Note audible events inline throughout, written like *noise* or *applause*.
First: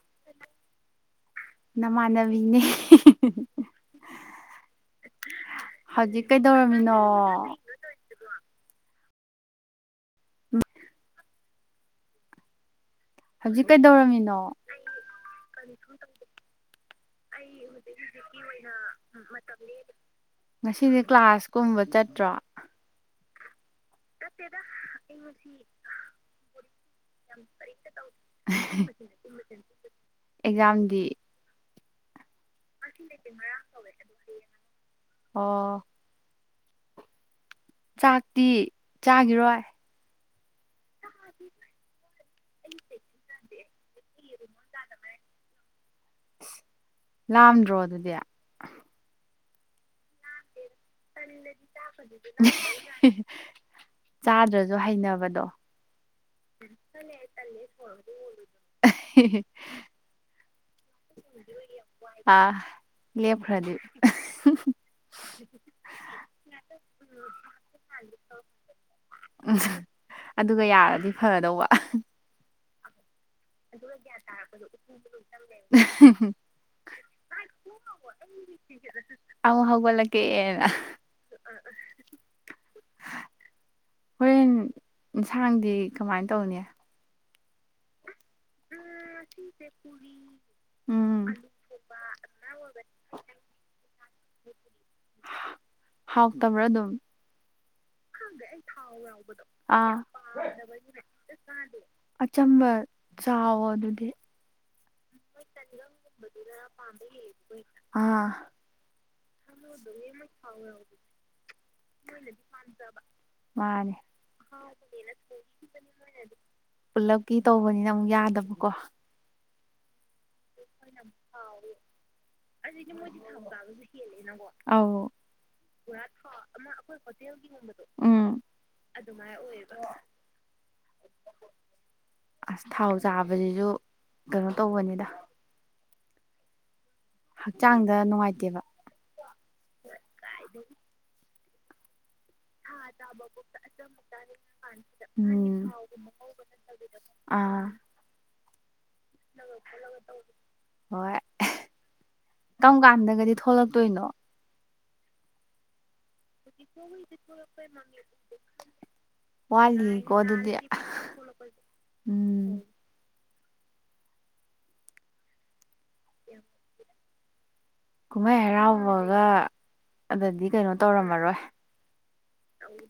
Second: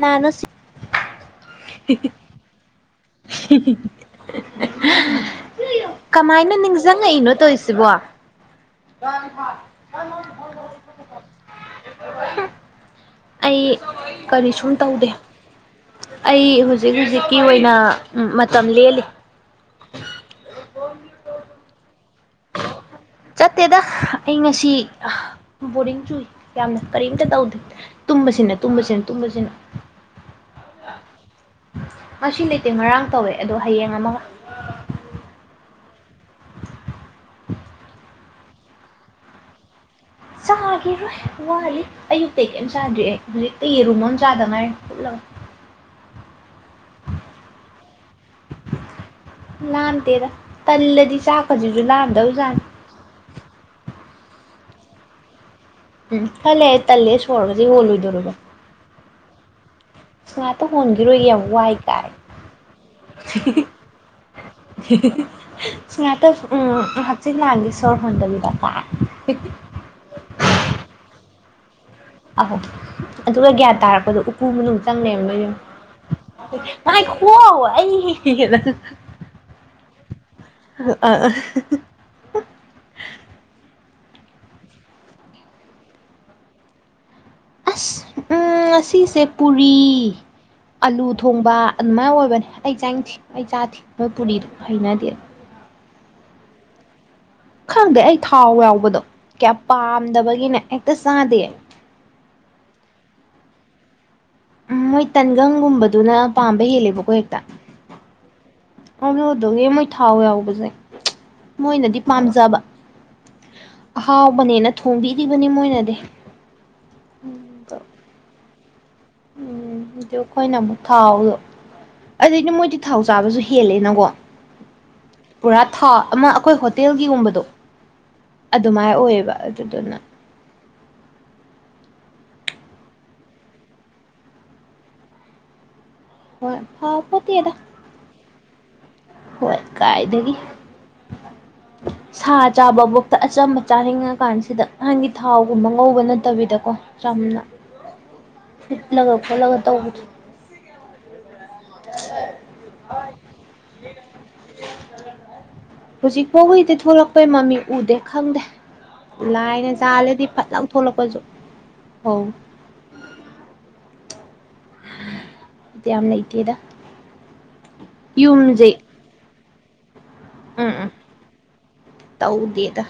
ꯀꯅꯥꯅꯣ ꯁꯤ ꯅꯃꯥꯟꯅꯕꯤꯅꯦ *inaudible* ꯍꯧꯖꯤꯛ ꯀꯃꯥꯏꯅ ꯀꯩꯗꯧꯔꯝꯃꯤꯅꯣ ꯅꯤꯡꯖꯪꯉꯛꯏꯅꯣ ꯇꯧꯏꯁꯤꯕꯣ ꯎꯝ ꯑꯩ ꯍꯧꯖꯤꯛ ꯀꯩꯗꯧꯔꯝꯃꯤꯅꯣ ꯀꯔꯤ ꯁꯨꯝ ꯇꯧꯗꯦ ꯑꯩ ꯍꯧꯖꯤꯛ ꯍꯧꯖꯤꯛꯀꯤ ꯑꯣꯏꯅ ꯑ ꯃꯇꯝ ꯂꯦꯜꯂꯤ ꯉꯁꯤꯗꯤ ꯀ꯭ꯂꯥꯁ ꯀꯨꯝꯕ ꯆꯠꯇ꯭ꯔꯣ *inaudible* ꯆꯠꯇꯦꯗ ꯑꯩ ꯉꯁꯤ ꯑ ꯕꯣꯔꯤꯡ ꯆꯨꯏ ꯌꯥꯝꯅ ꯀꯔꯤꯝꯇ ꯇꯧꯗꯦ ꯇꯨꯝꯕꯁꯤꯅ ꯇꯨꯝꯕꯁꯤꯅ ꯇꯨꯝꯕꯁꯤꯅ ꯑꯦꯛꯖꯥꯝꯗꯤ ꯃꯁꯤ ꯂꯩꯇꯦ ꯉꯔꯥꯡ ꯇꯧꯋꯦ ꯑꯗꯣ ꯍꯌꯦꯡ ꯑꯃꯒ ꯑꯣ ꯆꯥꯛꯇꯤ ꯆꯥꯈꯤꯔꯣꯏ꯫ ꯆꯥꯒꯤꯔꯣꯏ ꯋꯥꯠꯂꯤ ꯑꯌꯨꯛꯇ ꯀꯩꯝ ꯆꯥꯗ꯭ꯔꯤ ꯑꯩ ꯍꯧꯖꯤꯛꯇ ꯌꯦꯔꯨꯝ ꯑꯃ ꯆꯥꯗꯥꯉꯥꯏꯔꯤ ꯄꯨꯠꯂꯒ ꯑꯁ ꯂꯥꯝꯗ꯭ꯔꯣ ꯑꯗꯨꯗꯤ ꯂꯥꯝꯗꯦꯗ ꯇꯜꯂꯗꯤ ꯆꯥꯛ ꯀꯁꯤꯁꯨ ꯂꯥꯟꯗꯕ ꯖꯥꯠꯅꯤ ꯆꯥꯗ꯭ꯔꯥꯖꯨ ꯍꯩꯅꯕꯗꯣ ꯎꯝ ꯈꯔ ꯂꯩꯔ ꯇꯜꯂꯦ ꯁꯣꯔꯒꯁꯤ ꯍꯣꯜꯂꯣꯏꯗꯧꯔꯤꯕ꯫ ꯑꯍꯤ ꯍꯤ ꯉꯥꯛꯇ ꯍꯣꯟꯒꯤꯔꯣꯏꯒꯦ ꯌꯥꯝ ꯋꯥꯏ ꯀꯥꯏꯅ ꯂꯦꯞ ꯈ꯭ꯔꯗꯤ *unintelligible* ꯉꯍꯥꯛꯇ ꯎꯝ ꯍꯥꯆꯤꯛ ꯂꯥꯡꯒꯦ ꯁꯣꯔ ꯍꯟꯗꯕꯤꯗ ꯀꯥꯏꯅ ꯑꯗꯨꯒ ꯌꯥꯔꯗꯤ ꯐꯗꯧꯕ ꯑꯍꯧ ꯑꯗꯨꯒ ꯒ꯭ꯌꯥꯟ ꯇꯥꯔꯛꯄꯗ ꯎꯄꯨ ꯃꯅꯨꯡ ꯆꯪ ꯂꯩꯔꯝꯗꯣꯏꯅꯤ *unintelligible* ꯉꯥꯏꯈꯨꯋꯣ ꯑꯩ *unintelligible* ꯑꯃꯨꯛ ꯍꯧꯒꯠꯂꯛꯀꯦꯅ ꯑꯥ ꯍꯣꯔꯦꯟ ꯌꯦꯟꯁꯥꯡꯗꯤ ꯀꯃꯥꯏ ꯇꯧꯅꯤ ꯑꯁ ꯎꯝ ꯉꯁꯤꯁꯦ ꯄꯨꯔꯤ ꯑꯂꯨ ꯎꯝ ꯊꯣꯡꯕ ꯑꯗꯨꯃꯥꯏꯅ ꯑꯣꯏꯕꯅꯦ ꯑꯩ ꯆꯥꯅꯤꯡꯗꯦ ꯑꯩ ꯆꯥꯗꯦ ꯃꯣꯏ ꯄꯨꯔꯤꯗꯣ ꯍꯩꯅꯗꯦ ꯍꯥꯎꯇꯕ꯭ꯔꯥ ꯑꯗꯨꯝ ꯈꯪꯗꯦ ꯑꯩ ꯊꯥꯎ ꯌꯥꯎꯕꯗꯣ ꯀꯌꯥ ꯑꯥ ꯄꯥꯝꯗꯕꯒꯤꯅꯦ ꯍꯦꯛꯇ ꯆꯥꯗꯦ ꯑꯆꯝꯕ ꯆꯥꯎꯋꯣ ꯑꯗꯨꯗꯤ ꯎꯝ ꯃꯣꯏ ꯇꯟꯒꯪꯒꯨꯝꯕꯗꯨꯅ ꯄꯥꯝꯕ ꯍꯦꯜꯂꯦꯕꯀꯣ ꯍꯦꯛꯇ ꯑꯥ ꯑꯗꯨꯗꯨꯒꯤ ꯃꯣꯏ ꯊꯥꯎ ꯌꯥꯎꯕꯁꯦ ꯃꯣꯏꯅꯗꯤ ꯄꯥꯝꯖꯕ ꯃꯥꯅꯦ ꯑꯍꯥꯎꯕꯅꯦꯅ ꯊꯣꯡꯕꯤꯔꯤꯕꯅꯤ ꯃꯣꯏꯅꯗꯤ ꯄꯨꯂꯞꯀꯤ ꯑꯗꯣ ꯇꯧꯕꯅꯤꯅ ꯑꯃꯨꯛ ꯌꯥꯗꯕꯀꯣ ꯎꯝ ꯑꯗꯨ ꯑꯩꯈꯣꯏꯅ ꯑꯃꯨꯛ ꯊꯥꯎꯗꯣ ꯑꯗꯨꯏꯗꯤ ꯃꯣꯏꯗꯤ ꯊꯥꯎ ꯆꯥꯕꯁꯨ ꯍꯦꯜꯂꯦꯅꯀꯣ ꯑꯧ ꯄꯨꯔꯥ ꯊꯥ ꯑꯃ ꯑꯈꯣꯏ ꯍꯣꯇꯦꯜꯒꯤꯒꯨꯝꯕꯗꯣ ꯎꯝ ꯑꯗꯨꯃꯥꯏꯅ ꯑꯣꯏꯌꯦꯕ ꯑꯗꯨꯗꯨꯅ ꯑꯁ ꯊꯥꯎ ꯆꯥꯕꯖꯤꯖꯨ ꯀꯩꯅꯣ ꯇꯧꯕꯅꯤꯗ ꯍꯣꯏ ꯐ ꯐꯠ ꯍꯛꯆꯥꯡꯗ ꯅꯨꯡꯉꯥꯏꯇꯦꯕ ꯍꯣꯏ ꯀꯥꯏꯗꯒꯤ ꯁꯥ ꯆꯥꯕꯐꯧꯇ ꯑꯆꯝꯕ ꯆꯥꯅꯤꯡꯉ ꯀꯥꯟꯁꯤꯗ ꯅꯪꯒꯤ ꯎꯝ ꯊꯥꯎꯒꯨꯝꯕ ꯉꯧꯕ ꯅꯠꯇꯕꯤꯗꯀꯣ ꯆꯝꯅ ꯑꯥ ꯐꯨꯠꯂꯒ ꯈꯣꯠꯂꯒ ꯇꯧꯕꯗꯣ ꯍꯣꯏ ꯀꯔꯝ ꯀꯥꯟꯗꯒꯗꯤ ꯊꯣꯛꯂꯛꯇꯣꯏꯅꯣ ꯍꯧꯖꯤꯛ ꯐꯧꯗꯤ ꯊꯣꯛꯂꯛꯄꯩ ꯃꯃꯤ ꯎꯗꯦ ꯈꯪꯗꯦ ꯂꯥꯏꯅ ꯋꯥꯠꯂꯤꯀꯣ ꯆꯥꯜꯂꯗꯤ ꯐꯠ ꯑꯗꯨꯗꯤ ꯂꯥꯎꯅ ꯊꯣꯛꯂꯛꯄꯁꯨ ꯑꯣ ꯎꯝ ꯕꯤꯠ ꯌꯥꯝ ꯂꯩꯇꯦꯗ ꯀꯨꯝꯍꯩ ꯌꯨꯝꯁꯦ ꯍꯔꯥꯎꯒꯨꯝꯕꯒ ꯑꯗꯗꯤ ꯀꯩꯅꯣ ꯎꯝ ꯎꯝ ꯇꯧꯔꯝꯃꯔꯣꯏ ꯇꯧꯗꯦꯗ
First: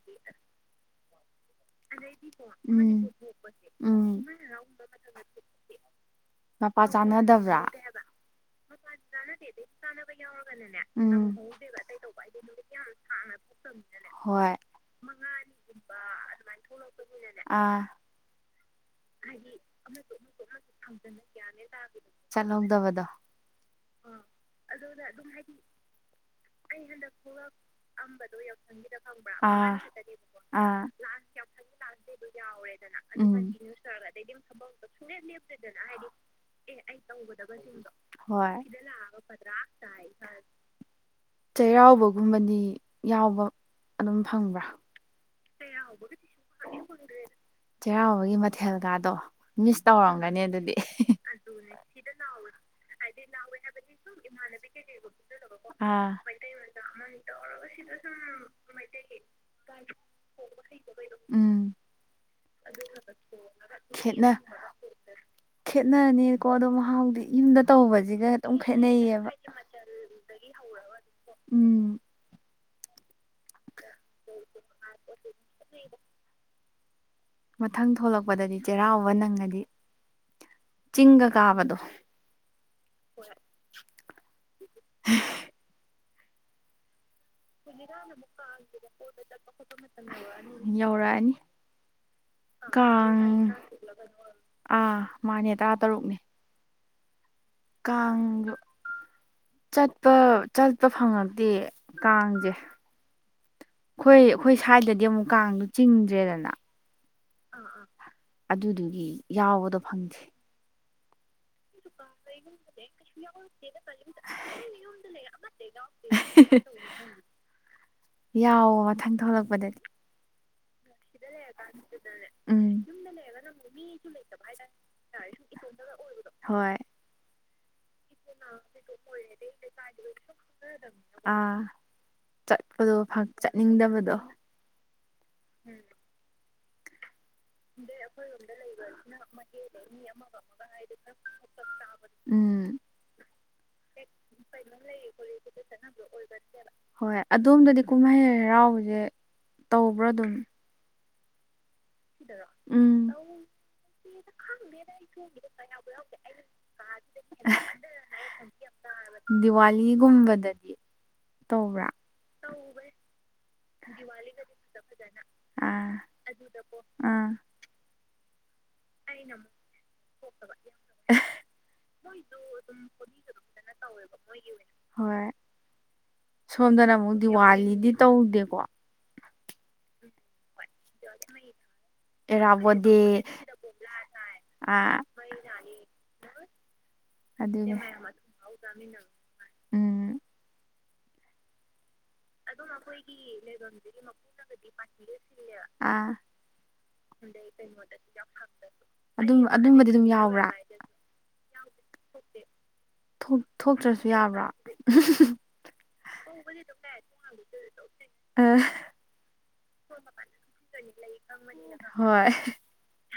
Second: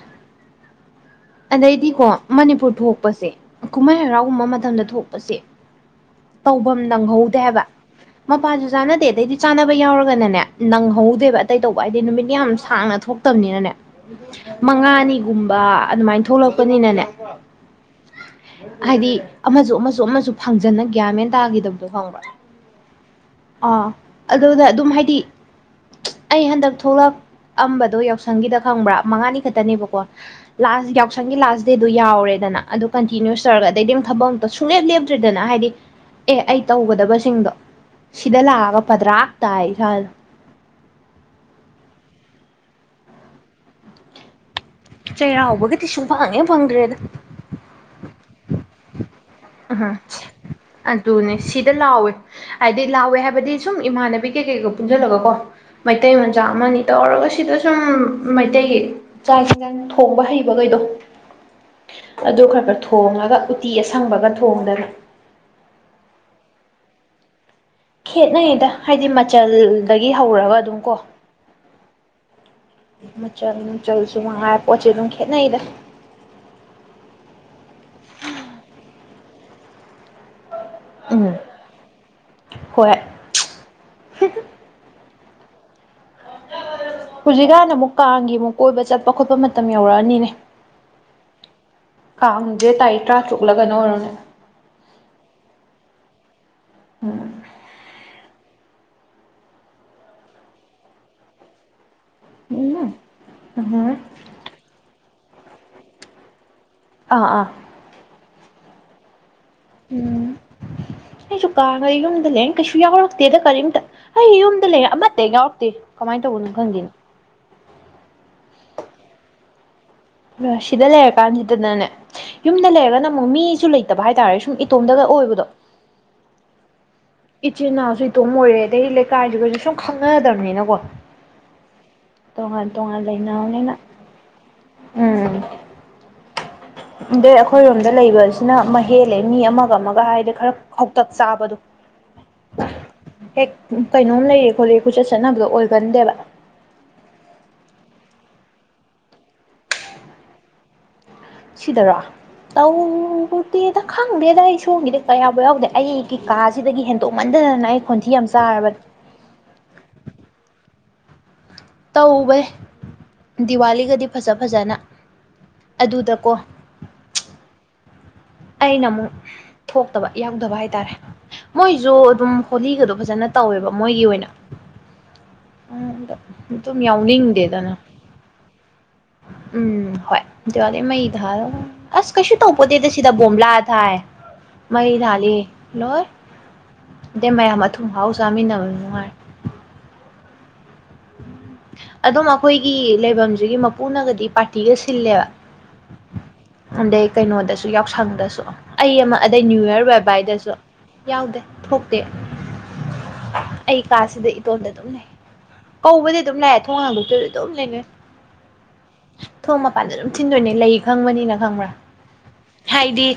ꯑꯗꯩꯗꯤꯀꯣ ꯃꯅꯤꯄꯨꯔ ꯎꯝ ꯊꯣꯛꯄꯁꯦ ꯀꯨꯝꯍꯩ ꯎꯝ ꯍꯔꯥꯎꯒꯨꯝꯕ ꯃꯇꯝꯗ ꯊꯣꯛꯄꯁꯦ, ꯇꯧꯕꯝ ꯃꯄꯥ ꯅꯪꯍꯧꯗꯦ ꯆꯥꯅꯗꯕ꯭ꯔꯥ ꯍꯥꯏꯕ꯫ ꯃꯄꯥꯁꯨ ꯆꯥꯟꯅꯗꯦ ꯑꯗꯩꯗꯤ ꯆꯥꯅꯕ ꯌꯥꯎꯔꯒꯅꯅꯦ ꯎꯝ ꯅꯪꯍꯧꯗꯦꯕ ꯑꯇꯩ ꯇꯧꯕ ꯍꯥꯏꯗꯤ ꯅꯨꯃꯤꯠ ꯌꯥꯝ ꯁꯥꯡꯅ ꯊꯣꯛ *unintelligible* ꯃꯉꯥꯅꯤꯒꯨꯝꯕ ꯑꯗꯨꯃꯥꯏꯅ ꯊꯣꯛꯂꯛꯄꯅꯤꯅꯅꯦ꯫ ꯑꯥ ꯍꯥꯏꯗꯤ ꯑꯃꯁꯨ ꯑꯃꯁꯨ ꯑꯃꯁꯨ ꯐꯪꯖꯟꯅ ꯒ꯭ꯌꯥꯟ ꯃꯦꯟ ꯇꯥꯈꯤꯗꯕꯗꯣ ꯈꯪꯕ꯭ꯔꯥ? ꯆꯠꯍꯧꯗꯕꯗꯣ ꯑ ꯑꯗꯨꯅ ꯑꯗꯨꯝ ꯍꯥꯏꯗꯤ, ꯑꯩ ꯍꯟꯗꯛ ꯊꯣꯛꯂꯛꯑꯝꯕꯗꯣ ꯌꯥꯎꯁꯪꯒꯤꯗ ꯈꯪꯕ꯭ꯔꯥ ꯃꯉꯥꯅꯤ ꯑꯥ ꯈꯛꯇꯅꯦꯕꯀꯣ꯫ ꯑꯥ ꯂꯥꯁ ꯌꯥꯎꯁꯪꯒꯤ ꯂꯥꯁ ꯗꯦꯗꯣ ꯌꯥꯎꯔꯦꯗꯅ ꯑꯗꯨ ꯎꯝ ꯀꯟꯇꯤꯅ꯭ꯌꯨꯁ ꯇꯧꯔꯒ ꯑꯗꯩꯗꯤ ꯑꯗꯨꯝ ꯊꯕꯛ ꯑꯝꯇ ꯁꯨꯡꯂꯦꯞ ꯂꯦꯞꯇ꯭ꯔꯤꯗꯅ ꯍꯥꯏꯗꯤ, ꯑꯦ ꯑꯩ ꯇꯧꯒꯗꯕꯁꯤꯡꯗꯣ ꯁꯤꯗ ꯍꯣꯏ ꯂꯥꯛꯑꯒ ꯄꯗ꯭ꯔꯥꯛ ꯇꯥꯏ ꯏꯁꯥꯗꯣ꯫ ꯆꯩꯔꯥꯎꯕꯒꯨꯝꯕꯗꯤ ꯌꯥꯎꯕ ꯑꯗꯨꯝ ꯐꯪꯕ꯭ꯔꯥ? ꯆꯩꯔꯥꯎꯕꯒꯗꯤ ꯁꯨꯡꯐꯪ ꯍꯦꯛ ꯐꯪꯗ꯭ꯔꯦꯗ꯫ ꯆꯩꯔꯥꯎꯕꯒꯤ ꯃꯊꯦꯜ ꯀꯗꯣ꯫ ꯑꯗꯨꯅꯦ ꯁꯤꯗ ꯂꯥꯎꯋꯦ꯫ ꯍꯥꯏꯗꯤ ꯂꯥꯛꯋꯦ ꯍꯥꯏꯕꯗꯤ ꯁꯨꯝ ꯏꯃꯥꯟꯅꯕꯤ ꯀꯩꯀꯩꯒ ꯄꯨꯟꯁꯤꯜꯂꯒ ꯀꯣ꯫ ꯑꯥ ꯃꯩꯇꯩ ꯃꯆꯥ ꯑꯃꯅꯤ ꯇꯧꯔꯒ ꯁꯤꯗ ꯁꯨꯝ ꯃꯩꯇꯩꯒꯤ ꯆꯥꯛꯁꯤꯟꯖꯥꯡ ꯊꯣꯡꯕ ꯍꯩꯕꯈꯩꯗꯣ꯫ ꯎꯝ ꯑꯗꯨ ꯈꯔ ꯈꯔ ꯊꯣꯡꯉꯒ ꯎꯇꯤ ꯑꯁꯪꯕꯒ ꯊꯣꯡꯗꯅ꯫ ꯈꯦꯠꯅꯅꯤꯀꯣ ꯑꯗꯣ ꯃꯍꯥꯎꯗꯤ ꯌꯨꯝꯗ ꯇꯧꯕꯁꯤꯒ ꯑꯗꯨꯝ ꯈꯦꯠꯅꯩꯌꯦꯕ꯫ ꯗꯒꯤ ꯍꯧꯔꯒ ꯑꯗꯨꯝ ꯀꯣ, ꯎꯝ ꯃꯆꯜ ꯅꯨꯡꯆꯜꯁꯨ ꯃꯉꯥꯏ ꯄꯣꯠꯁꯦ ꯑꯗꯨꯝ ꯈꯦꯠꯅꯩꯗ꯫ ꯃꯊꯪ ꯊꯣꯂꯛꯄꯗꯗꯤ ꯆꯩꯔꯥꯎꯕ ꯅꯪꯉꯗꯤ ꯆꯤꯡꯒ ꯎꯝ ꯀꯥꯕꯗꯣ꯫ ꯍꯣꯏ꯫ ꯍꯧꯖꯤꯛꯀꯥꯟꯅ ꯑꯃꯨꯛ ꯀꯥꯡꯒꯤ ꯑꯃꯨꯛ ꯀꯣꯏꯕ ꯆꯠꯄ ꯈꯣꯠꯄ ꯃꯇꯝ ꯌꯧꯔꯛꯑꯅꯤꯅꯦ꯫ ꯌꯧꯔꯛꯑꯅꯤ ꯀꯥꯡꯁꯦ ꯇꯥꯔꯤꯛ ꯀꯥꯡ ꯇꯔꯥꯇꯔꯨꯛ ꯂ ꯀꯩꯅꯣ ꯑꯣꯏꯔꯝꯅꯤ꯫ ꯑꯥ ꯃꯥꯅꯦ ꯇꯔꯥ ꯇꯔꯨꯛꯅꯦ꯫ ꯎꯝ ꯀꯥꯡꯗꯣ ꯆꯠꯄ ꯆꯠꯄ ꯐꯪꯉꯛꯇꯦ꯫ ꯀꯥꯡꯁꯦ ꯎꯝ ꯎꯝ ꯑꯩꯈꯣꯏ ꯑꯩꯈꯣꯏ ꯁꯥꯏꯗꯗꯤ ꯑꯃꯨꯛ ꯀꯥꯡꯗꯣ ꯆꯤꯡꯗ꯭ꯔꯦꯗꯅ꯫ ꯑꯥ ꯑꯥ ꯑꯗꯨꯗꯨꯒꯤ ꯌꯥꯎꯕꯗ ꯐꯪꯗꯦ꯫ ꯎꯝ ꯑꯩꯁꯨ ꯀꯥꯟꯉꯦ ꯌꯨꯝꯗ ꯂꯩꯔꯦꯅ ꯀꯩꯁꯨ ꯌꯥꯎꯔꯛꯇꯦꯗ ꯀꯔꯤꯝꯇ꯫ ꯑꯩ ꯌꯨꯝꯗ ꯂꯩꯔ ꯑꯃꯠꯇ ꯌꯥꯎꯔꯛꯇꯦ ꯀꯃꯥꯏꯅ ꯇꯧꯕꯅꯣ ꯈꯪꯗꯦꯅꯦ꯫ ꯌꯥꯎꯋꯣ ꯃꯊꯪ ꯊꯣꯛꯂꯛꯄꯗꯗꯤ꯫ ꯁꯤꯗ ꯂꯩꯔꯀꯥꯟꯁꯤꯗꯅꯅꯦ, ꯎꯝ ꯌꯨꯝꯗ ꯂꯩꯔꯒꯅ ꯑꯃꯨꯛ ꯃꯤꯁꯨ ꯂꯩꯇꯕ ꯍꯥꯏꯇꯥꯔꯦ ꯁꯨꯝ ꯏꯇꯣꯝꯗꯒ ꯑꯣꯏꯕꯗꯣ꯫ ꯍꯣꯏ ꯏꯆꯤꯟ ꯏꯅꯥꯎꯁꯨ ꯏꯇꯣꯝ ꯑꯣꯏꯔꯦ ꯑꯗꯩ ꯂꯩꯀꯥꯏꯗꯨꯒꯁꯨ ꯁꯨꯝ ꯈꯪꯅꯗ꯭ꯔꯝꯅꯤꯅꯀꯣ꯫ ꯑꯥ ꯇꯣꯡꯉꯥꯟ ꯆꯠꯄꯗꯣ ꯇꯣꯡꯉꯥꯟ ꯂꯩꯅꯥꯕꯅꯤꯅ ꯆꯠꯅꯤꯡꯗꯕꯗꯣ ꯎꯝ꯫ ꯑꯗꯩ ꯑꯩꯈꯣꯏꯔꯣꯝꯗ *unintelligible* ꯂꯩꯕꯁꯤꯅ ꯑꯃ ꯍꯦꯜꯂꯦ ꯃꯤ ꯑꯃꯒ ꯑꯃꯒ ꯍꯥꯏꯗꯤ ꯈꯔ ꯈꯧꯇꯛ ꯆꯥꯕꯗꯣ ꯎꯝ ꯍꯦꯛ ꯀꯩꯅꯣꯝ ꯂꯩꯌꯦ ꯈꯣꯠꯂꯦ ꯀꯣꯏꯆꯠ ꯆꯠꯅꯕꯗꯣ ꯑꯣꯏꯒꯟꯗꯦꯕ꯫ ꯍꯣꯏ ꯑꯗꯣꯝꯗꯗꯤ ꯀꯨꯝꯍꯩ ꯍꯔꯥꯎꯕꯁꯦ ꯇꯧꯕ꯭ꯔꯥ ꯑꯗꯨꯝ꯫ ꯁꯤꯗꯔꯣ? ꯎꯝ ꯇꯧꯕꯗꯦꯗ ꯈꯪꯗꯦꯗ ꯑꯩ ꯁꯣꯝꯒꯤꯗꯤ ꯀꯌꯥꯕꯨ ꯌꯥꯎꯗꯦ ꯑꯩꯒꯤ ꯀꯥꯁꯤꯗꯒꯤ ꯍꯦꯟꯗꯣꯛꯃꯟꯗꯗꯅ ꯑꯩ ꯈꯣꯟꯊꯤ ꯌꯥꯝ ꯆꯥꯔꯕꯅꯦ꯫ ꯗꯤꯋꯥꯂꯤ ꯒꯨꯝꯕꯗꯗꯤ ꯇꯧꯕ꯭ꯔꯥ? ꯇꯧꯋꯦ꯫ ꯗꯤꯋꯥꯒꯗꯤ ꯐꯖ ꯐꯖꯅ ꯑꯗꯨꯗꯀꯣ ꯑꯗꯨꯗ ꯀꯣ꯫ ꯑꯩꯅ ꯑꯃꯨꯛ ꯊꯣꯛꯇꯕ ꯌꯥꯎꯗꯕ ꯍꯥꯏꯇꯥꯔꯦ꯫ ꯃꯣꯏꯁꯨ ꯑꯗꯨꯝ ꯍꯣꯂꯤꯒꯗꯣ ꯐꯖꯅ ꯇꯧꯋꯦꯕ ꯃꯣꯏꯒꯤ ꯑꯣꯏꯅ꯫ ꯍꯣꯏ ꯑꯗꯨꯝ ꯁꯣꯝꯗꯅ ꯑꯃꯨꯛ ꯌꯥꯎꯅꯤꯡꯗꯦꯗꯅ ꯗꯤꯋꯥꯂꯤꯗꯤ ꯇꯧꯗꯦꯀꯣ꯫ ꯎꯝ ꯍꯣꯏ ꯗꯤꯋꯥꯂꯤ ꯃꯩ ꯊꯥꯜꯂꯒ ꯑꯁ ꯀꯩꯁꯨ ꯇꯧꯄꯣꯠꯇꯦꯗ ꯑꯦꯔꯥꯕꯣꯗꯦ ꯁꯤꯗ ꯕꯣꯝꯂꯥ ꯊꯥꯏ꯫ ꯃꯩ ꯑꯥ ꯊꯥꯜꯂꯤ ꯂꯣꯏ ꯑꯗꯩ ꯃꯌꯥꯝ ꯑꯗꯨꯒ ꯑꯊꯨꯝ ꯑꯐꯥꯎ ꯆꯥꯃꯤꯟꯅꯕ ꯅꯨꯡꯉꯥꯏ꯫ ꯎꯝ *inaudible* ꯑꯗꯨꯝ ꯑꯩꯈꯣꯏꯒꯤ ꯂꯩꯐꯝꯁꯤꯒꯤ ꯃꯄꯨꯅꯒꯗꯤ ꯃꯄꯨꯒꯗꯤ ꯄꯥꯔꯇꯤꯒ ꯄꯥꯂ ꯁꯤꯜꯂꯦꯕ ꯁꯤꯂꯦꯕ꯫ ꯑꯗꯩ ꯀꯩꯅꯣꯗꯁꯨ ꯌꯥꯎꯁꯪꯗꯁꯨ ꯑꯩ ꯑꯃ ꯑꯗꯨꯝ ꯑꯗꯩ ꯅ꯭ꯌꯨ ꯌꯔ ꯑꯗꯨꯝꯕꯗꯤ ꯑꯗꯨꯝ ꯌꯥꯎꯕ꯭ꯔꯥ ꯕꯥꯏꯕꯥꯏꯗꯁꯨ꯫ ꯌꯥꯎꯗꯦ ꯊꯣꯛꯇꯦ ꯑꯩ ꯊꯣꯛꯇ꯭ꯔꯁꯨ ꯀꯥꯁꯤꯗ ꯌꯥꯕ꯭ꯔꯥ ꯏꯇꯣꯟꯗ ꯑꯗꯨꯝ ꯂꯩ ꯀꯧꯕꯗꯤ ꯑꯗꯨꯝ ꯂꯥꯛꯑꯦ ꯊꯣꯡ ꯍꯥꯡꯗꯣꯛꯇꯕꯤ ꯑꯗꯨꯝ ꯂꯩꯗꯣꯏꯅꯦ꯫ ꯑ ꯊꯣꯡ ꯃꯄꯥꯟꯗ ꯑꯗꯨꯝ ꯊꯤꯟꯗꯣꯏꯅꯦ ꯂꯩ ꯈꯪꯕꯅꯤꯅ ꯈꯪꯕ꯭ꯔꯥ꯫ ꯍꯣꯏ꯫ ꯍꯥꯏꯗꯤ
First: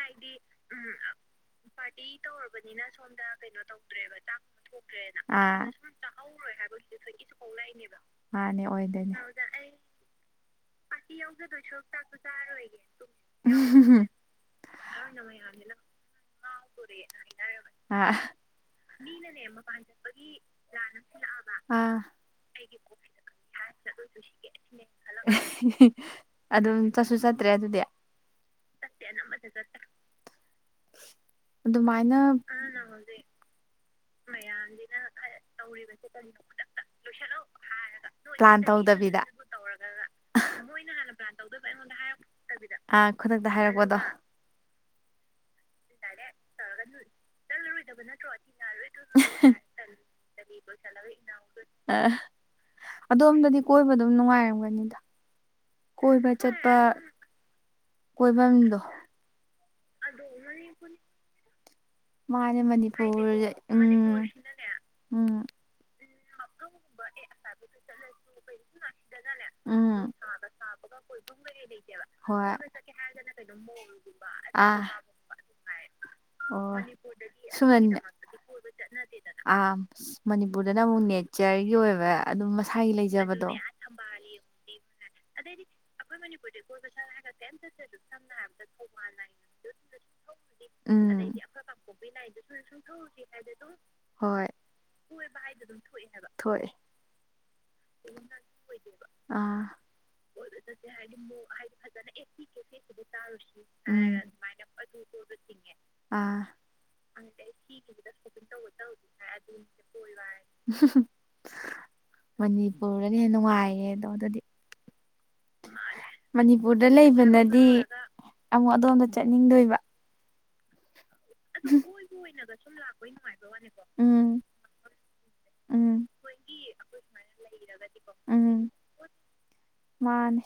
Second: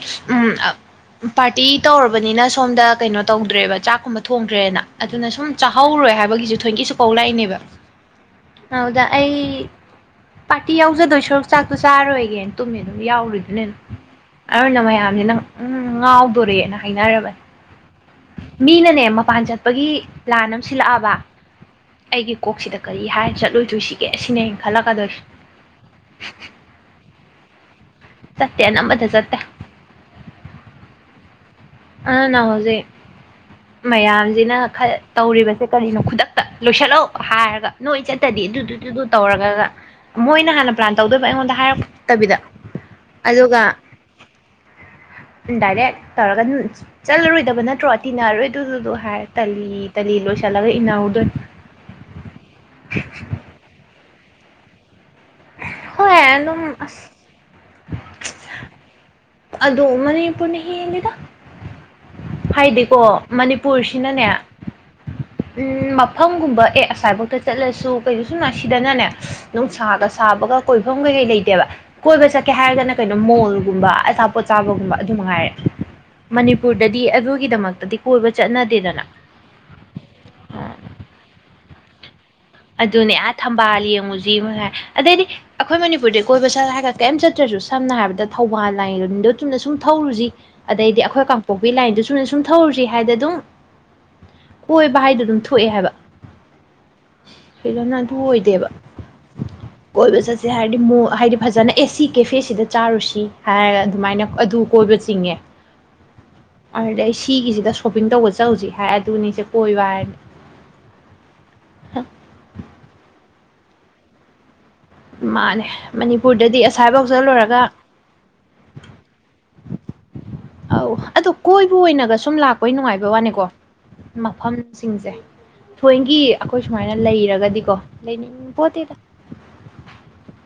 ꯄꯥꯔꯇꯤ ꯇꯧꯔꯕꯅꯤꯅ ꯁꯣꯝꯗ ꯀꯩꯅꯣ ꯇꯧꯗ꯭ꯔꯦꯕ ꯆꯥꯛꯀꯨꯝꯕ ꯊꯣꯡꯗ꯭ꯔꯦꯅ꯫ ꯑꯗꯨꯅ ꯁꯨꯝ ꯑꯥ ꯆꯥꯍꯧꯔꯣꯏ ꯍꯥꯏꯕꯒꯤꯁꯨ ꯊꯣꯏꯦꯟꯀꯤꯁꯨ ꯀꯧꯂꯛꯏꯅꯦꯕ꯫ ꯃꯥꯅꯦ *unintelligible* ꯑꯣꯏꯗꯣꯏꯅꯦ ꯄꯥꯔꯇꯤ ꯌꯥꯎꯖꯗꯣꯏ ꯁꯣꯔꯨꯛ ꯆꯥꯛꯇꯣ ꯆꯥꯔꯣꯏꯒꯦꯅ ꯇꯨꯝꯃꯦ ꯑꯗꯨꯝ ꯌꯥꯎꯔꯤꯗꯨꯅꯦꯗꯨꯝ꯫ ꯑꯗꯨꯅ ꯃꯌꯥꯝꯁꯤꯅ ꯅꯪ ꯎꯝ ꯉꯥꯎꯗꯣꯔꯦꯅ ꯍꯥꯏꯅꯔꯕꯅꯤ꯫ ꯑꯥ ꯃꯤꯅꯅꯦ ꯃꯄꯥꯟ ꯆꯠꯄꯒꯤ ꯂ꯭ꯂꯥꯟ ꯑꯃ ꯁꯤꯜꯂꯛꯑꯕ, ꯑꯥ ꯑꯩꯒꯤ ꯀꯣꯛꯁꯤꯗ ꯀꯔꯤ ꯍꯥꯏꯔ ꯆꯠꯂꯣꯏꯗꯣꯏ ꯁꯤꯒꯦ ꯁꯤꯅꯦ ꯑꯩꯅ ꯈꯜꯂꯛꯀꯗꯣꯏꯁꯦ꯫ ꯑꯗꯨꯝ ꯆꯠꯁꯨ ꯆꯠꯇ꯭ꯔꯦ ꯑꯗꯨꯗꯤ? ꯆꯠꯇꯦ ꯅꯝꯕꯗ ꯆꯠꯇꯦ꯫ ꯑꯗꯨꯃꯥꯏꯅ ꯑꯗꯨꯅ ꯍꯧꯖꯤꯛ ꯃꯌꯥꯝꯁꯤꯅ ꯇꯧꯔꯤꯕꯁꯦ ꯀꯔꯤꯅꯣ ꯈꯨꯗꯛꯇ ꯂꯣꯏꯁꯤꯜꯂꯣ ꯍꯥꯏꯔꯒ ꯅꯣꯏ ꯆꯠ ꯇꯗꯤ ꯄ꯭ꯂꯥꯟ ꯑꯗꯨꯗꯨ ꯑꯗꯨꯗꯨ ꯇꯧꯗꯕꯤꯗ ꯇꯧꯔꯒ ꯃꯣꯏꯅ ꯍꯥꯟꯅ ꯄ꯭ꯂꯥꯟ ꯇꯧꯗꯕ ꯑꯩꯉꯣꯟꯗ ꯍꯥꯏꯔꯛꯇꯕꯤꯗ꯫ ꯑ ꯈꯨꯗꯛꯇ ꯑꯗꯨꯒ ꯍꯥꯏꯔꯛꯄꯗꯣ꯫ ꯗꯥꯏꯔꯦꯛ ꯇꯧꯔꯒ꯫ ꯆꯠꯂꯔꯣꯏꯗꯕ ꯅꯠꯇ꯭ꯔꯣ ꯇꯤꯟꯅꯔꯔꯣꯏꯗꯨꯗꯨꯗꯣ ꯍꯥꯏꯔ ꯇꯂꯤ ꯇꯂꯤ ꯂꯣꯏꯁꯤꯜꯂꯒ ꯏꯟꯅꯔꯨꯗꯣꯏꯅꯦ꯫ ꯑꯗꯣꯝꯗꯗꯤ ꯀꯣꯏꯕ ꯑꯗꯨꯝ ꯅꯨꯡꯉꯥꯏꯔꯝꯒꯅꯤꯗ꯫ ꯍꯣꯏ ꯀꯣꯏꯕ ꯑꯗꯨꯝ ꯆꯠꯄ ꯑꯁ ꯀꯣꯏꯐꯝꯗꯣ꯫ ꯑꯗꯣ ꯃꯅꯤꯄꯨꯔꯅ ꯍꯦꯜꯂꯤꯗ꯫ ꯃꯥꯅꯦ ꯍꯥꯏꯗꯤꯀꯣ ꯃꯅꯤꯄꯨꯔ ꯎꯝ ꯃꯅꯤꯄꯨꯔꯁꯤꯅꯅꯦ ꯎꯝ ꯃꯐꯝꯒꯨꯝꯕ ꯑꯦ ꯑꯁꯥꯏꯐꯧꯇ ꯆꯠꯂꯁꯨ ꯀꯩꯗ ꯁꯨꯝ ꯁꯤꯗꯅꯅꯦ ꯎꯝ ꯅꯨꯡꯁꯥꯒ ꯁꯥꯕꯒ, ꯀꯣꯏꯐꯝ ꯀꯩꯀꯩ ꯂꯩꯇꯦꯕ ꯀꯣꯏꯕ ꯍꯣꯏ ꯆꯠꯀꯦ ꯍꯥꯏꯔꯒꯅ ꯀꯩꯅꯣ ꯃꯣꯜꯒꯨꯝꯕ, ꯑꯆꯥꯄꯣꯠ ꯑꯥ ꯆꯥꯕꯒꯨꯝꯕ ꯑꯗꯨ ꯃꯉꯥꯏꯔꯦ꯫ ꯑꯣ ꯃꯅꯤꯄꯨꯔꯗꯗꯤ ꯁꯨꯃꯟ ꯑꯗꯨꯒꯤꯗꯃꯛꯇꯗꯤ ꯀꯣꯏꯕ ꯆꯠꯅꯗꯦꯗꯅ꯫ ꯑꯥ ꯃꯅꯤꯄꯨꯔꯗꯅ ꯑꯃꯨꯛ ꯅꯦꯆꯔꯒꯤ ꯑꯣꯏꯕ ꯑꯗꯨꯝ ꯃꯁꯥꯒꯤ ꯑꯗꯨꯅꯦ ꯑꯥ ꯂꯩꯖꯕꯗꯣ ꯊꯝꯕꯥꯜ ꯌꯦꯡꯉꯨꯁꯤ ꯑꯗꯩꯗꯤ ꯑꯩꯈꯣꯏ ꯃꯅꯤꯄꯨꯔꯗ ꯀꯣꯏꯕ ꯆꯠꯂ ꯍꯥꯏꯒ ꯀꯩꯝ ꯆꯠꯇ꯭ꯔꯁꯨ ꯁꯝꯅ ꯍꯥꯏꯔꯕꯗ ꯊꯧꯕꯥꯜ ꯂꯥꯏꯟ ꯗꯣ ꯆꯨꯝꯅ ꯁꯨꯝ ꯊꯧꯔꯨꯁꯤ ꯑꯗꯩꯗꯤ ꯑꯩꯈꯣꯏ ꯎꯝ ꯀꯥꯡ ꯄꯣꯛꯄꯤ ꯂꯥꯏꯟꯗꯨ ꯁꯨꯅ ꯁꯨꯝ ꯊꯧꯔꯨꯁꯤ ꯍꯥꯏꯗꯤꯅ ꯑꯗꯨꯝ, ꯍꯣꯏ ꯍꯣꯏꯕꯚꯥꯏꯗ *unintelligible* ꯃꯥꯏꯗ ꯑꯗꯨꯝ ꯊꯣꯛꯏ ꯍꯥꯏꯕ ꯊꯣꯛꯏ ꯐꯖꯅ ꯑꯗꯨ ꯑꯣꯏꯗꯦꯕ ꯑꯥ ꯀꯣꯏꯕ ꯆꯠꯁꯦ ꯍꯥꯏꯔꯗꯤ ꯃ ꯍꯥꯏꯗꯤ ꯐꯖꯅ ꯑꯦꯁꯤ ꯀꯦꯐꯦꯁꯤꯗ ꯆꯥꯔꯨꯁꯤ ꯍꯥꯏꯔ ꯎꯝ ꯑꯗꯨꯃꯥꯏꯅ ꯑꯗꯨ ꯀꯣꯏꯕ ꯆꯤꯡꯉꯦ ꯑꯥ ꯑꯗꯨꯗꯤ ꯁꯤꯒꯤꯁꯤꯗ ꯁꯣꯞꯄꯤꯡ ꯇꯧꯕ ꯆꯧꯁꯤ ꯍꯥꯏ ꯑꯗꯨꯅꯤꯁꯦ ꯀꯣꯏ ꯥꯏ *unintelligible* *unintelligible* ꯃꯅꯤꯄꯨꯔꯗꯅ ꯍꯦꯟꯅ ꯅꯨꯡꯉꯥꯏꯔꯦ ꯑꯗꯣ ꯑꯗꯨꯗꯤ ꯃꯥꯅꯦ ꯃꯅꯤꯄꯨꯔꯗꯗꯤ ꯑꯁꯥꯏꯐꯥꯎ ꯆꯠꯂꯨꯔꯒ ꯑꯧ ꯑꯗꯣꯝꯗ ꯆꯠꯅꯤꯡꯗꯣꯏꯕ ꯑꯧ ꯑꯗꯣ ꯀꯣꯏꯕ ꯑꯣꯏꯅꯒ ꯁꯨꯝ ꯂꯥꯛꯄꯩ ꯅꯨꯡꯉꯥꯏꯕ ꯋꯥꯅꯤꯀꯣ ꯎꯝ ꯃꯐꯝꯁꯤꯡꯁꯦ ꯎꯝ ꯊꯣꯏꯒꯤ ꯑꯩꯈꯣꯏ ꯁꯨꯃꯥꯏꯅ ꯂꯩꯔꯒꯗꯤꯀꯣ ꯂꯩꯅꯤꯡ ꯎꯝ ꯄꯣꯠꯇꯦꯗ ꯃꯥꯅꯦ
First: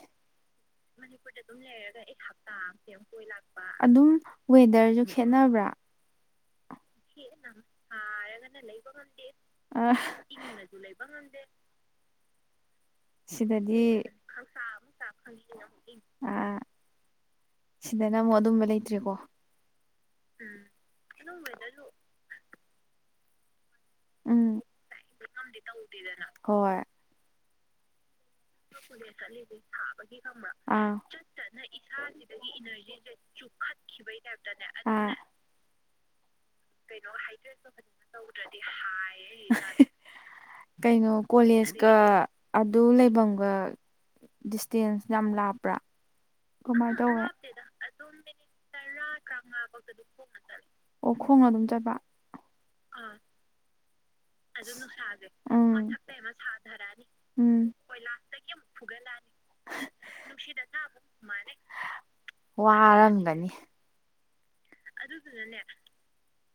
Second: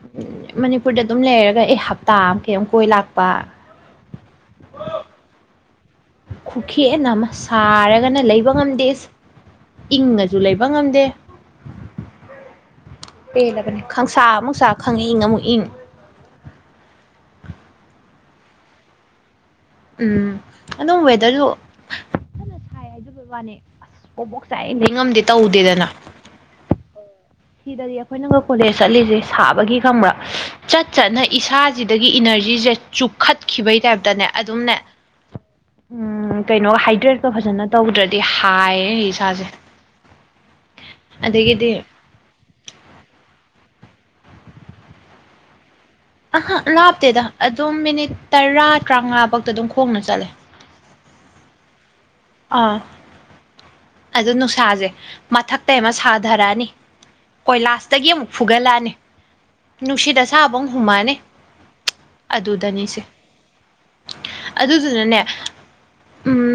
ꯃꯅꯤꯄꯨꯔꯗ ꯑꯗꯨꯝ ꯂꯩꯔꯒ ꯑꯩ ꯍꯞꯇꯥ ꯑꯃ ꯀꯩ ꯑꯃꯨꯛ ꯀꯣꯏ ꯂꯥꯛꯄ ꯑꯗꯨꯝ ꯃ‌ꯣꯏ ꯑꯗꯥꯏꯗꯨ ꯈꯦꯠꯅꯕ꯭ꯔꯥ ꯈꯨꯈꯦꯅ ꯑꯃ ꯁꯥꯔꯒꯅ ꯂꯩꯕ ꯉꯝꯗꯦ ꯑꯥ ꯏꯪꯅꯁꯨ ꯂꯩꯕ ꯉꯝꯗꯦ ꯁꯤꯗꯗꯤ ꯈꯪꯁꯥ ꯑꯃꯨꯛ ꯁꯥ ꯈꯪꯏꯪ ꯑꯃꯨꯛ ꯏꯪ ꯑꯥ ꯁꯤꯗꯅ ꯑꯃꯨꯛ ꯑꯗꯨꯝꯕ ꯂꯩꯇ꯭ꯔ‌ꯦꯀꯣ ꯎꯝ ꯑꯗꯨꯝ ꯋꯦꯗꯔꯗꯨ ꯀꯟꯅ ꯁꯥꯏ ꯍꯥꯏꯖꯕꯩ ꯋꯥꯅꯤ ꯑꯁ ꯄ꯭ꯔ‌ꯣꯛ ꯄ꯭ꯔ‌ꯣꯛ ꯎꯝ ꯆꯥꯛꯏ ꯂꯩ ꯉꯝꯗꯦ ꯇꯧꯗꯦꯗꯅ ꯍꯣꯏ ꯁꯤꯗꯗꯤ ꯑꯩꯈꯣꯏꯅ ꯀꯣꯂꯦꯖ ꯆꯠꯂꯤꯁꯦ ꯁꯥꯕꯒꯤ ꯈꯪꯕ꯭ꯔꯥ ꯆꯠ ꯑꯥ ꯆꯠꯅ ꯏꯁꯥꯁꯤꯗꯒꯤ ꯏꯅꯔꯖꯤꯁꯦ ꯆꯨꯞ ꯈꯠꯈꯤꯕꯩ ꯇꯥꯏꯞꯇꯅꯦ ꯑꯗꯨꯝꯅꯦ ꯎꯝ ꯀꯩꯅꯣ ꯍꯥꯏꯗ꯭ꯔꯦꯠꯀ ꯐꯖꯅ ꯇꯧꯗ꯭ꯔꯗꯤ ꯍꯥꯏꯌꯦ ꯑꯩ ꯏꯁꯥꯁꯦ ꯀꯩꯅꯣ ꯑꯗꯒꯤꯗꯤ ꯀꯣꯂꯦꯖꯀ ꯑꯗꯨ ꯂꯩꯐꯝꯒ ꯗꯤꯁꯇꯦꯟꯁ ꯌꯥꯝ ꯂꯥꯞꯄ꯭ꯔꯥ ꯑꯍ ꯀꯃꯥꯏ ꯂꯥꯞꯇꯦꯗ ꯇꯧꯔ‌ꯦ *unintelligible* ꯑꯗꯨꯝ ꯃꯤꯅꯤꯠ ꯇꯔꯥ ꯇꯔꯥꯃꯉꯥ ꯐꯧꯇ ꯇꯥꯃꯉꯥ ꯐꯧꯗ ꯈꯣꯡꯅ ꯑꯗꯨꯝ ꯆꯠꯂꯦ ꯐꯣꯡꯅꯔꯦ ꯑꯣ ꯈꯣꯡꯅ ꯑꯗꯨꯝ ꯆꯠꯄ ꯑꯥ ꯑꯥ ꯑꯗꯨ ꯅꯨꯡꯁꯥꯁꯦ ꯃꯊꯛꯇ ꯑꯃ ꯁꯥꯊꯔꯛꯑꯅꯤ ꯀꯣꯏꯂꯥꯁꯇꯒꯤ ꯑꯃꯨꯛ ꯐꯨꯒꯠꯂꯛꯑꯅꯤ ꯅꯨꯡꯁꯤꯠ ꯅꯨꯡꯁꯤ ꯑꯁꯥꯕ ꯑꯃꯨꯛ ꯍꯨꯝꯃꯛꯑꯅꯤ ꯑꯗꯨꯗꯅꯤꯁꯦ ꯋꯥꯔꯝꯒꯅꯤ *unintelligible* ꯑꯗꯨꯗꯨꯅꯅꯦ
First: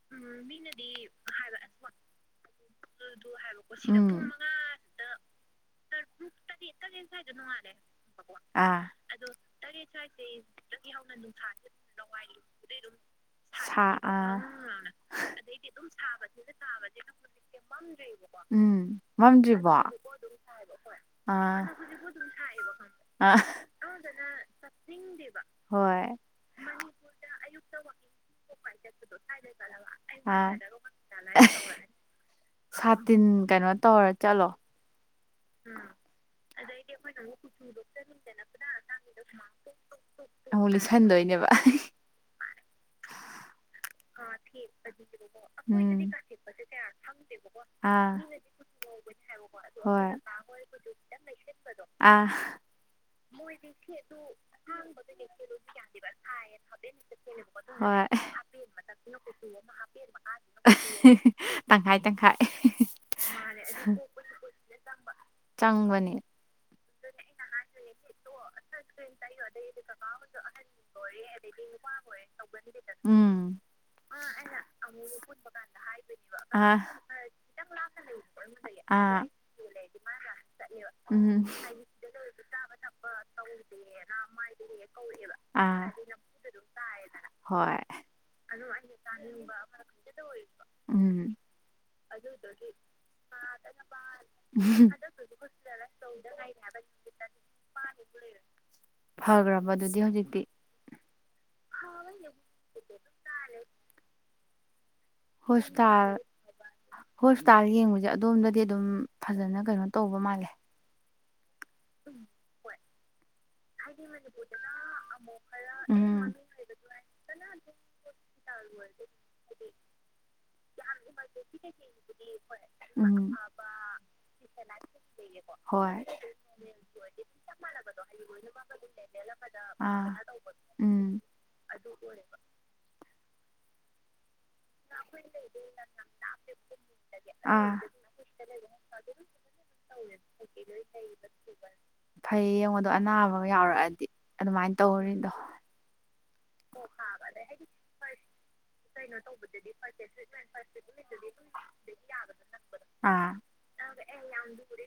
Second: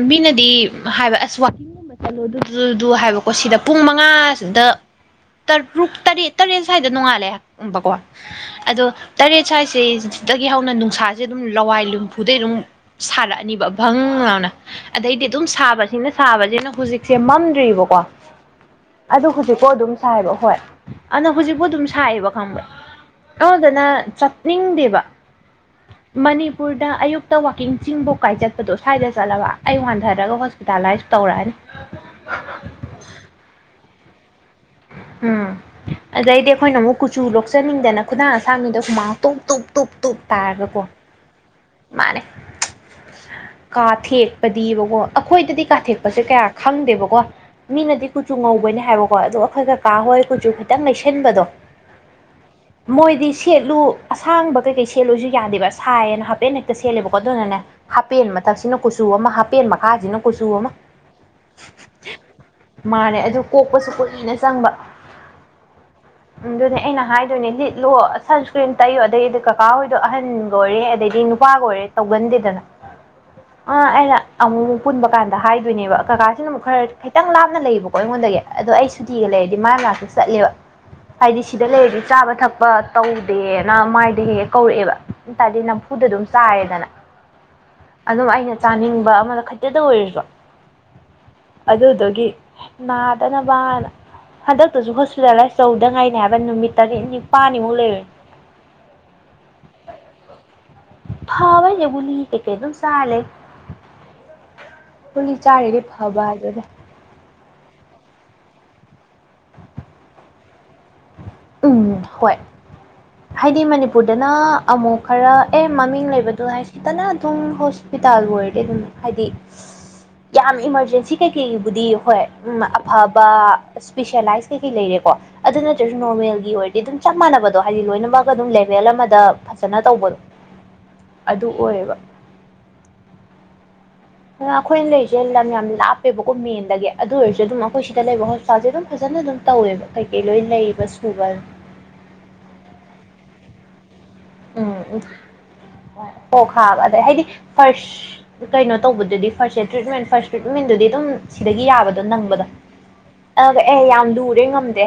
ꯃꯤꯅꯗꯤ ꯍꯥꯏꯕ ꯑꯁ ꯋꯥꯀꯤꯡꯒꯨꯝꯕ ꯆꯠꯂꯣ ꯑꯗꯨꯗꯨ ꯑꯗꯨ ꯍꯥꯏꯕꯀꯣ ꯁꯤꯗ ꯄꯨꯡ ꯎꯝ ꯃꯉꯥꯁꯤꯗ ꯇꯔꯨꯛ ꯇꯔꯦꯠ ꯇꯔꯦꯠ ꯁ꯭ꯋꯥꯏꯗ ꯅꯣꯡꯉꯥꯜꯂꯦ ꯎꯕꯀꯣ ꯑꯥ ꯑꯗꯣ ꯇꯔꯦꯠ ꯁ꯭ꯋꯥꯏꯁꯦ ꯁꯤꯗꯒꯤ ꯍꯧꯅ ꯅꯨꯡꯁꯥꯁꯦ ꯑꯗꯨꯝ ꯂꯋꯥꯏ ꯂꯨꯝꯐꯨꯗꯩ ꯑꯗꯨꯝ ꯁꯥꯔꯛꯑꯅꯦꯕ ꯁꯥ ꯕꯪ ꯑꯥ ꯂꯥꯎꯅ ꯑꯗꯩꯗꯤ ꯑꯗꯨꯝ ꯁꯥꯕꯁꯤꯅ ꯁꯥꯕꯁꯤꯅ ꯍꯧꯖꯤꯛꯁꯦ‌ ꯃꯝ ꯎꯝ ꯑꯗꯨ ꯍꯧꯖꯤꯛꯄꯥꯎ ꯃꯝꯗ꯭ꯔꯤꯕꯣ ꯑꯥ ꯑꯗꯨꯝ ꯁꯥꯏꯕ ꯍꯣꯏ ꯑꯗꯨꯅ ꯍꯧꯖꯤꯛꯄꯨ ꯑꯗꯨꯝ ꯁꯥꯏꯌꯦꯕ ꯈꯪꯕ꯭ꯔꯣ ꯑ ꯍꯣꯏ *unintelligible* ꯃꯅꯤꯄꯨꯔꯗ ꯑꯌꯨꯛꯇ ꯋꯥꯛꯀꯤꯡ ꯆꯤꯡꯐꯧ ꯀꯥꯏ ꯆꯠꯄꯗꯣ ꯁ꯭ꯋꯥꯏꯗ ꯆꯠꯂꯕ ꯑꯩ ꯋꯥꯟꯊꯔꯒ ꯑꯥ ꯍꯣꯁꯄꯤꯇꯥꯂꯥꯏꯁ ꯇꯧꯔꯛꯑꯅꯤ ꯑ *inaudible* ꯁꯥꯇꯤꯟ ꯀꯩꯅꯣ ꯇꯧꯔ ꯆꯠꯂꯣ ꯎꯝ ꯑꯗꯩꯗꯤ ꯑꯩꯈꯣꯏꯅ ꯑꯃꯨꯛ ꯀꯨꯆꯨ ꯂꯣꯛꯆꯅꯤꯡꯗꯅ ꯈꯨꯗꯥꯡ ꯑꯁꯥꯡꯕꯤꯗꯣ ꯍꯨꯃꯥꯡ ꯇꯣꯞ ꯇꯣꯞ ꯇꯣꯞ ꯇꯣꯞ ꯇꯥꯔꯒ ꯑꯃꯨꯛ ꯀꯣ ꯂꯤꯠꯁꯟꯗꯣꯏꯅꯦꯕ ꯀꯥꯊꯦꯛꯄꯗꯤꯕꯀꯣ ꯑꯩꯈꯣꯏꯗꯗꯤ ꯎꯝ ꯀꯥꯊꯦꯛꯄꯁꯦ ꯀꯌꯥ ꯈꯪꯗꯦꯕꯀꯣ ꯃꯤꯅꯗꯤ ꯑꯥ ꯀꯨꯆꯨ ꯉꯧꯕꯅꯦ ꯍꯥꯏꯕꯀꯣ ꯑꯗ ꯑꯩꯈꯣꯏ ꯀꯀꯥ ꯍꯣꯏ ꯀꯨꯆꯨ ꯈꯤꯇꯪ ꯅꯩꯁꯟꯕꯗꯣ ꯑꯥ ꯃꯣꯏꯗꯤ ꯁꯦꯠꯂꯨ ꯑꯁꯥꯡꯕ ꯀꯩꯀꯩ ꯁꯦꯠꯂꯣꯏꯁꯨ ꯌꯥꯗꯦꯕ ꯁꯥꯏꯌꯦꯅ ꯍꯥꯐꯄꯦꯠ ꯍꯦꯛꯇ ꯁꯦꯠꯂꯦꯕꯀꯣ ꯑꯗꯨꯅꯅꯦ ꯍꯣꯏ ꯍꯥꯄꯦꯟ ꯃꯊꯛꯁꯤꯅ ꯀꯨꯆꯨ ꯑꯃ ꯍꯥꯄꯦꯟ ꯃꯈꯥꯁꯤꯅ ꯀꯨꯆꯨ ꯑꯃ ꯇꯪꯈꯥꯏ ꯇꯪꯈꯥꯏ ꯃꯥꯅꯦ ꯑꯗꯨ ꯀꯣꯛꯄꯁꯨ ꯀꯨꯏꯅ ꯆꯪꯕ ꯆꯪꯕ ꯎ ꯑꯗꯨꯅꯦ ꯑꯩꯅ ꯍꯥꯏꯗꯣꯏꯅꯦ ꯂꯤꯠꯂꯣ ꯁꯟꯁꯀ꯭ꯔꯤꯟ ꯇꯩꯌꯣ ꯑꯗꯩꯗꯤ ꯀꯀꯥ ꯍꯣꯏꯗꯣ ꯑꯍꯟ ꯒ ꯑꯣꯏꯔꯦ ꯑꯗꯩꯗꯤ ꯅꯨꯄꯥꯒ ꯑꯣꯏꯔꯦ ꯇꯧꯒꯟꯗꯦꯗꯅ ꯎꯝ ꯑ ꯑꯩꯅ ꯑꯃꯨꯛ ꯑꯃꯨꯛ ꯄꯨꯟꯕ ꯀꯥꯟꯗ ꯍꯥꯏꯗꯣꯏꯅꯦꯕ ꯀꯀꯥꯁꯤꯅ ꯑꯃꯨꯛ ꯑꯥ ꯈꯔ ꯈꯤꯇꯪ ꯂꯥꯞꯅ ꯂꯩꯌꯦꯕꯀꯣ ꯑꯩꯉꯣꯟꯗꯒꯤ ꯑꯗꯣ ꯑꯩ ꯑꯥ ꯁꯨꯇꯤꯒ ꯂꯩꯔꯗꯤ ꯃꯥꯒꯤ ꯅꯥꯛꯇ ꯆꯠꯂꯦꯕ ꯍꯥꯏꯗꯤ ꯎꯝ ꯁꯤꯗ ꯂꯩꯔꯗꯤ ꯆꯥꯕ ꯊꯛꯄ ꯇꯧꯗꯦꯅ ꯃꯥꯏꯗꯤ ꯍꯦꯛ ꯍꯦꯛ ꯀꯧꯔꯛꯑꯦꯕ ꯑꯗꯨ ꯇꯔꯗꯤ ꯑꯥ ꯅꯝꯐꯨꯗ ꯑꯗꯨꯝ ꯆꯥꯔꯦꯗꯅ ꯍꯣꯏ ꯑꯗꯨꯝ ꯑꯩꯅ ꯆꯥꯅꯤꯡꯕ ꯑꯃꯗ ꯈꯥꯖꯤꯛꯇꯥ ꯑꯣꯏꯔꯁꯨ ꯎꯝ ꯑꯗꯨꯗꯨꯒꯤ ꯅꯥꯗꯅꯕꯅ ꯍꯟꯗꯛꯇꯁꯨ ꯍꯣꯁꯄꯤꯇꯥꯂꯥꯏꯁ ꯇꯧꯒꯤꯗ ꯉꯥꯏꯅꯦ ꯍꯥꯏꯕ ꯅꯨꯃꯤꯠ ꯇꯔꯦꯠ ꯅꯤꯄꯥꯜꯅꯤꯃꯨꯛ ꯂꯩꯔꯒ ꯐꯈ꯭ꯔꯕ ꯑꯗꯨꯗꯤ ꯍꯧꯖꯤꯛꯇꯤ ꯐꯕꯩꯅꯦ ꯀꯨꯂꯤ ꯀꯩ ꯀꯩ ꯑꯗꯨꯝ ꯆꯥ ꯂꯩ ꯒꯨꯂꯤ ꯆꯥꯔꯤꯗꯤ ꯍꯣꯁꯇꯥꯜ ꯐꯕ ꯍꯥꯏꯗꯨꯅꯦ ꯍꯣꯁꯄꯤꯇꯥꯜ ꯌꯦꯡꯕꯁꯦ ꯑꯗꯣꯝꯗꯗꯤ ꯑꯗꯨꯝ ꯐꯖꯅ ꯀꯩꯅꯣ ꯇꯧꯕ ꯃꯥꯜꯂꯦ ꯎꯝ ꯍꯣꯏ ꯍꯥꯏꯗꯤ ꯃꯅꯤꯄꯨꯔꯗꯅ ꯑꯃꯨꯛ ꯈꯔ ꯑꯦ ꯃꯃꯤꯡ ꯎꯝ ꯂꯩꯕꯗꯣ ꯍꯥꯏ ꯐꯖꯅ ꯑꯗꯨꯝ ꯍꯣ ꯍꯣꯁꯄꯤꯇꯥꯜꯕꯨ ꯑꯣꯏꯔꯗꯤ ꯑꯗꯨꯝ ꯍꯥꯏꯗꯤ ꯌꯥꯝ ꯏꯃꯥꯔꯖꯦꯟꯁꯤ ꯀꯩꯀꯩꯕꯨꯗꯤ ꯍꯣꯏ ꯎꯝ ꯎꯝ ꯑꯐꯕ ꯏꯁꯄꯤꯁꯦꯂꯥꯏꯁ ꯀꯩꯀꯩ ꯂꯩꯔꯦꯀꯣ ꯑꯗꯨ ꯅꯠꯇ꯭ꯔꯁꯨ ꯍꯣꯏ ꯅꯣꯔꯃꯦꯜꯒꯤ ꯑꯣꯏꯔꯗꯤ ꯑꯗꯨꯝ ꯆꯞ ꯃꯥꯟꯅꯕꯗꯣ ꯍꯥꯏꯗꯤ ꯂꯣꯏꯅꯃꯛ ꯑꯗꯨꯝ ꯂꯦꯚꯦꯜ ꯑꯃꯗ ꯐꯖꯅ ꯑꯥ ꯇꯧꯕꯗꯣ ꯎꯝ ꯑꯗꯨ ꯑꯣꯏꯌꯦꯕ ꯑꯩꯈꯣꯏꯅ ꯂꯩꯔꯤꯁꯦ ꯂꯝ ꯌꯥꯝ ꯂꯥꯞꯄꯦꯕꯀꯣ ꯃꯦꯟꯗꯒꯤ ꯑꯗꯨ ꯑꯣꯏꯔꯁꯨ ꯑꯗꯨꯝ ꯑꯥ ꯑꯩꯈꯣꯏ ꯁꯤꯗ ꯂꯩꯕ ꯥꯑꯗꯥ ꯑꯗꯨꯝ ꯐꯖꯅ ꯑꯗꯨꯝ ꯇꯧꯋꯦꯕ ꯀꯩꯀꯩ ꯂꯣꯏ ꯂꯩꯕ ꯁꯨꯕ ꯐꯩ ꯌꯦꯡꯉꯣꯗꯣ ꯑꯅꯥꯕꯒ ꯌꯥꯎꯔꯛꯑꯗꯤ ꯑꯗꯨꯃꯥꯏꯅ ꯇꯧꯔꯤꯗꯣ ꯍ *unintelligible* ꯑꯣ ꯈꯥꯕ ꯑꯗꯩ ꯍꯥꯏꯗꯤ ꯐꯥꯔꯁ ꯀꯩꯅꯣ ꯇꯧꯕꯗꯨꯗꯤ ꯐꯥꯔꯁꯁꯦ ꯇ꯭ꯔꯤꯠꯃꯦꯟ ꯐꯥꯔꯁ ꯇ꯭ꯔꯤꯠꯃꯦꯟꯗꯨꯗꯤ ꯑꯗꯨꯝ ꯁꯤꯗꯒꯤ ꯌꯥꯕꯗꯣ ꯅꯪꯕꯗꯣ ꯑꯥ ꯑꯦ ꯌꯥꯝ ꯂꯨꯔꯦ ꯉꯝꯗꯔꯦ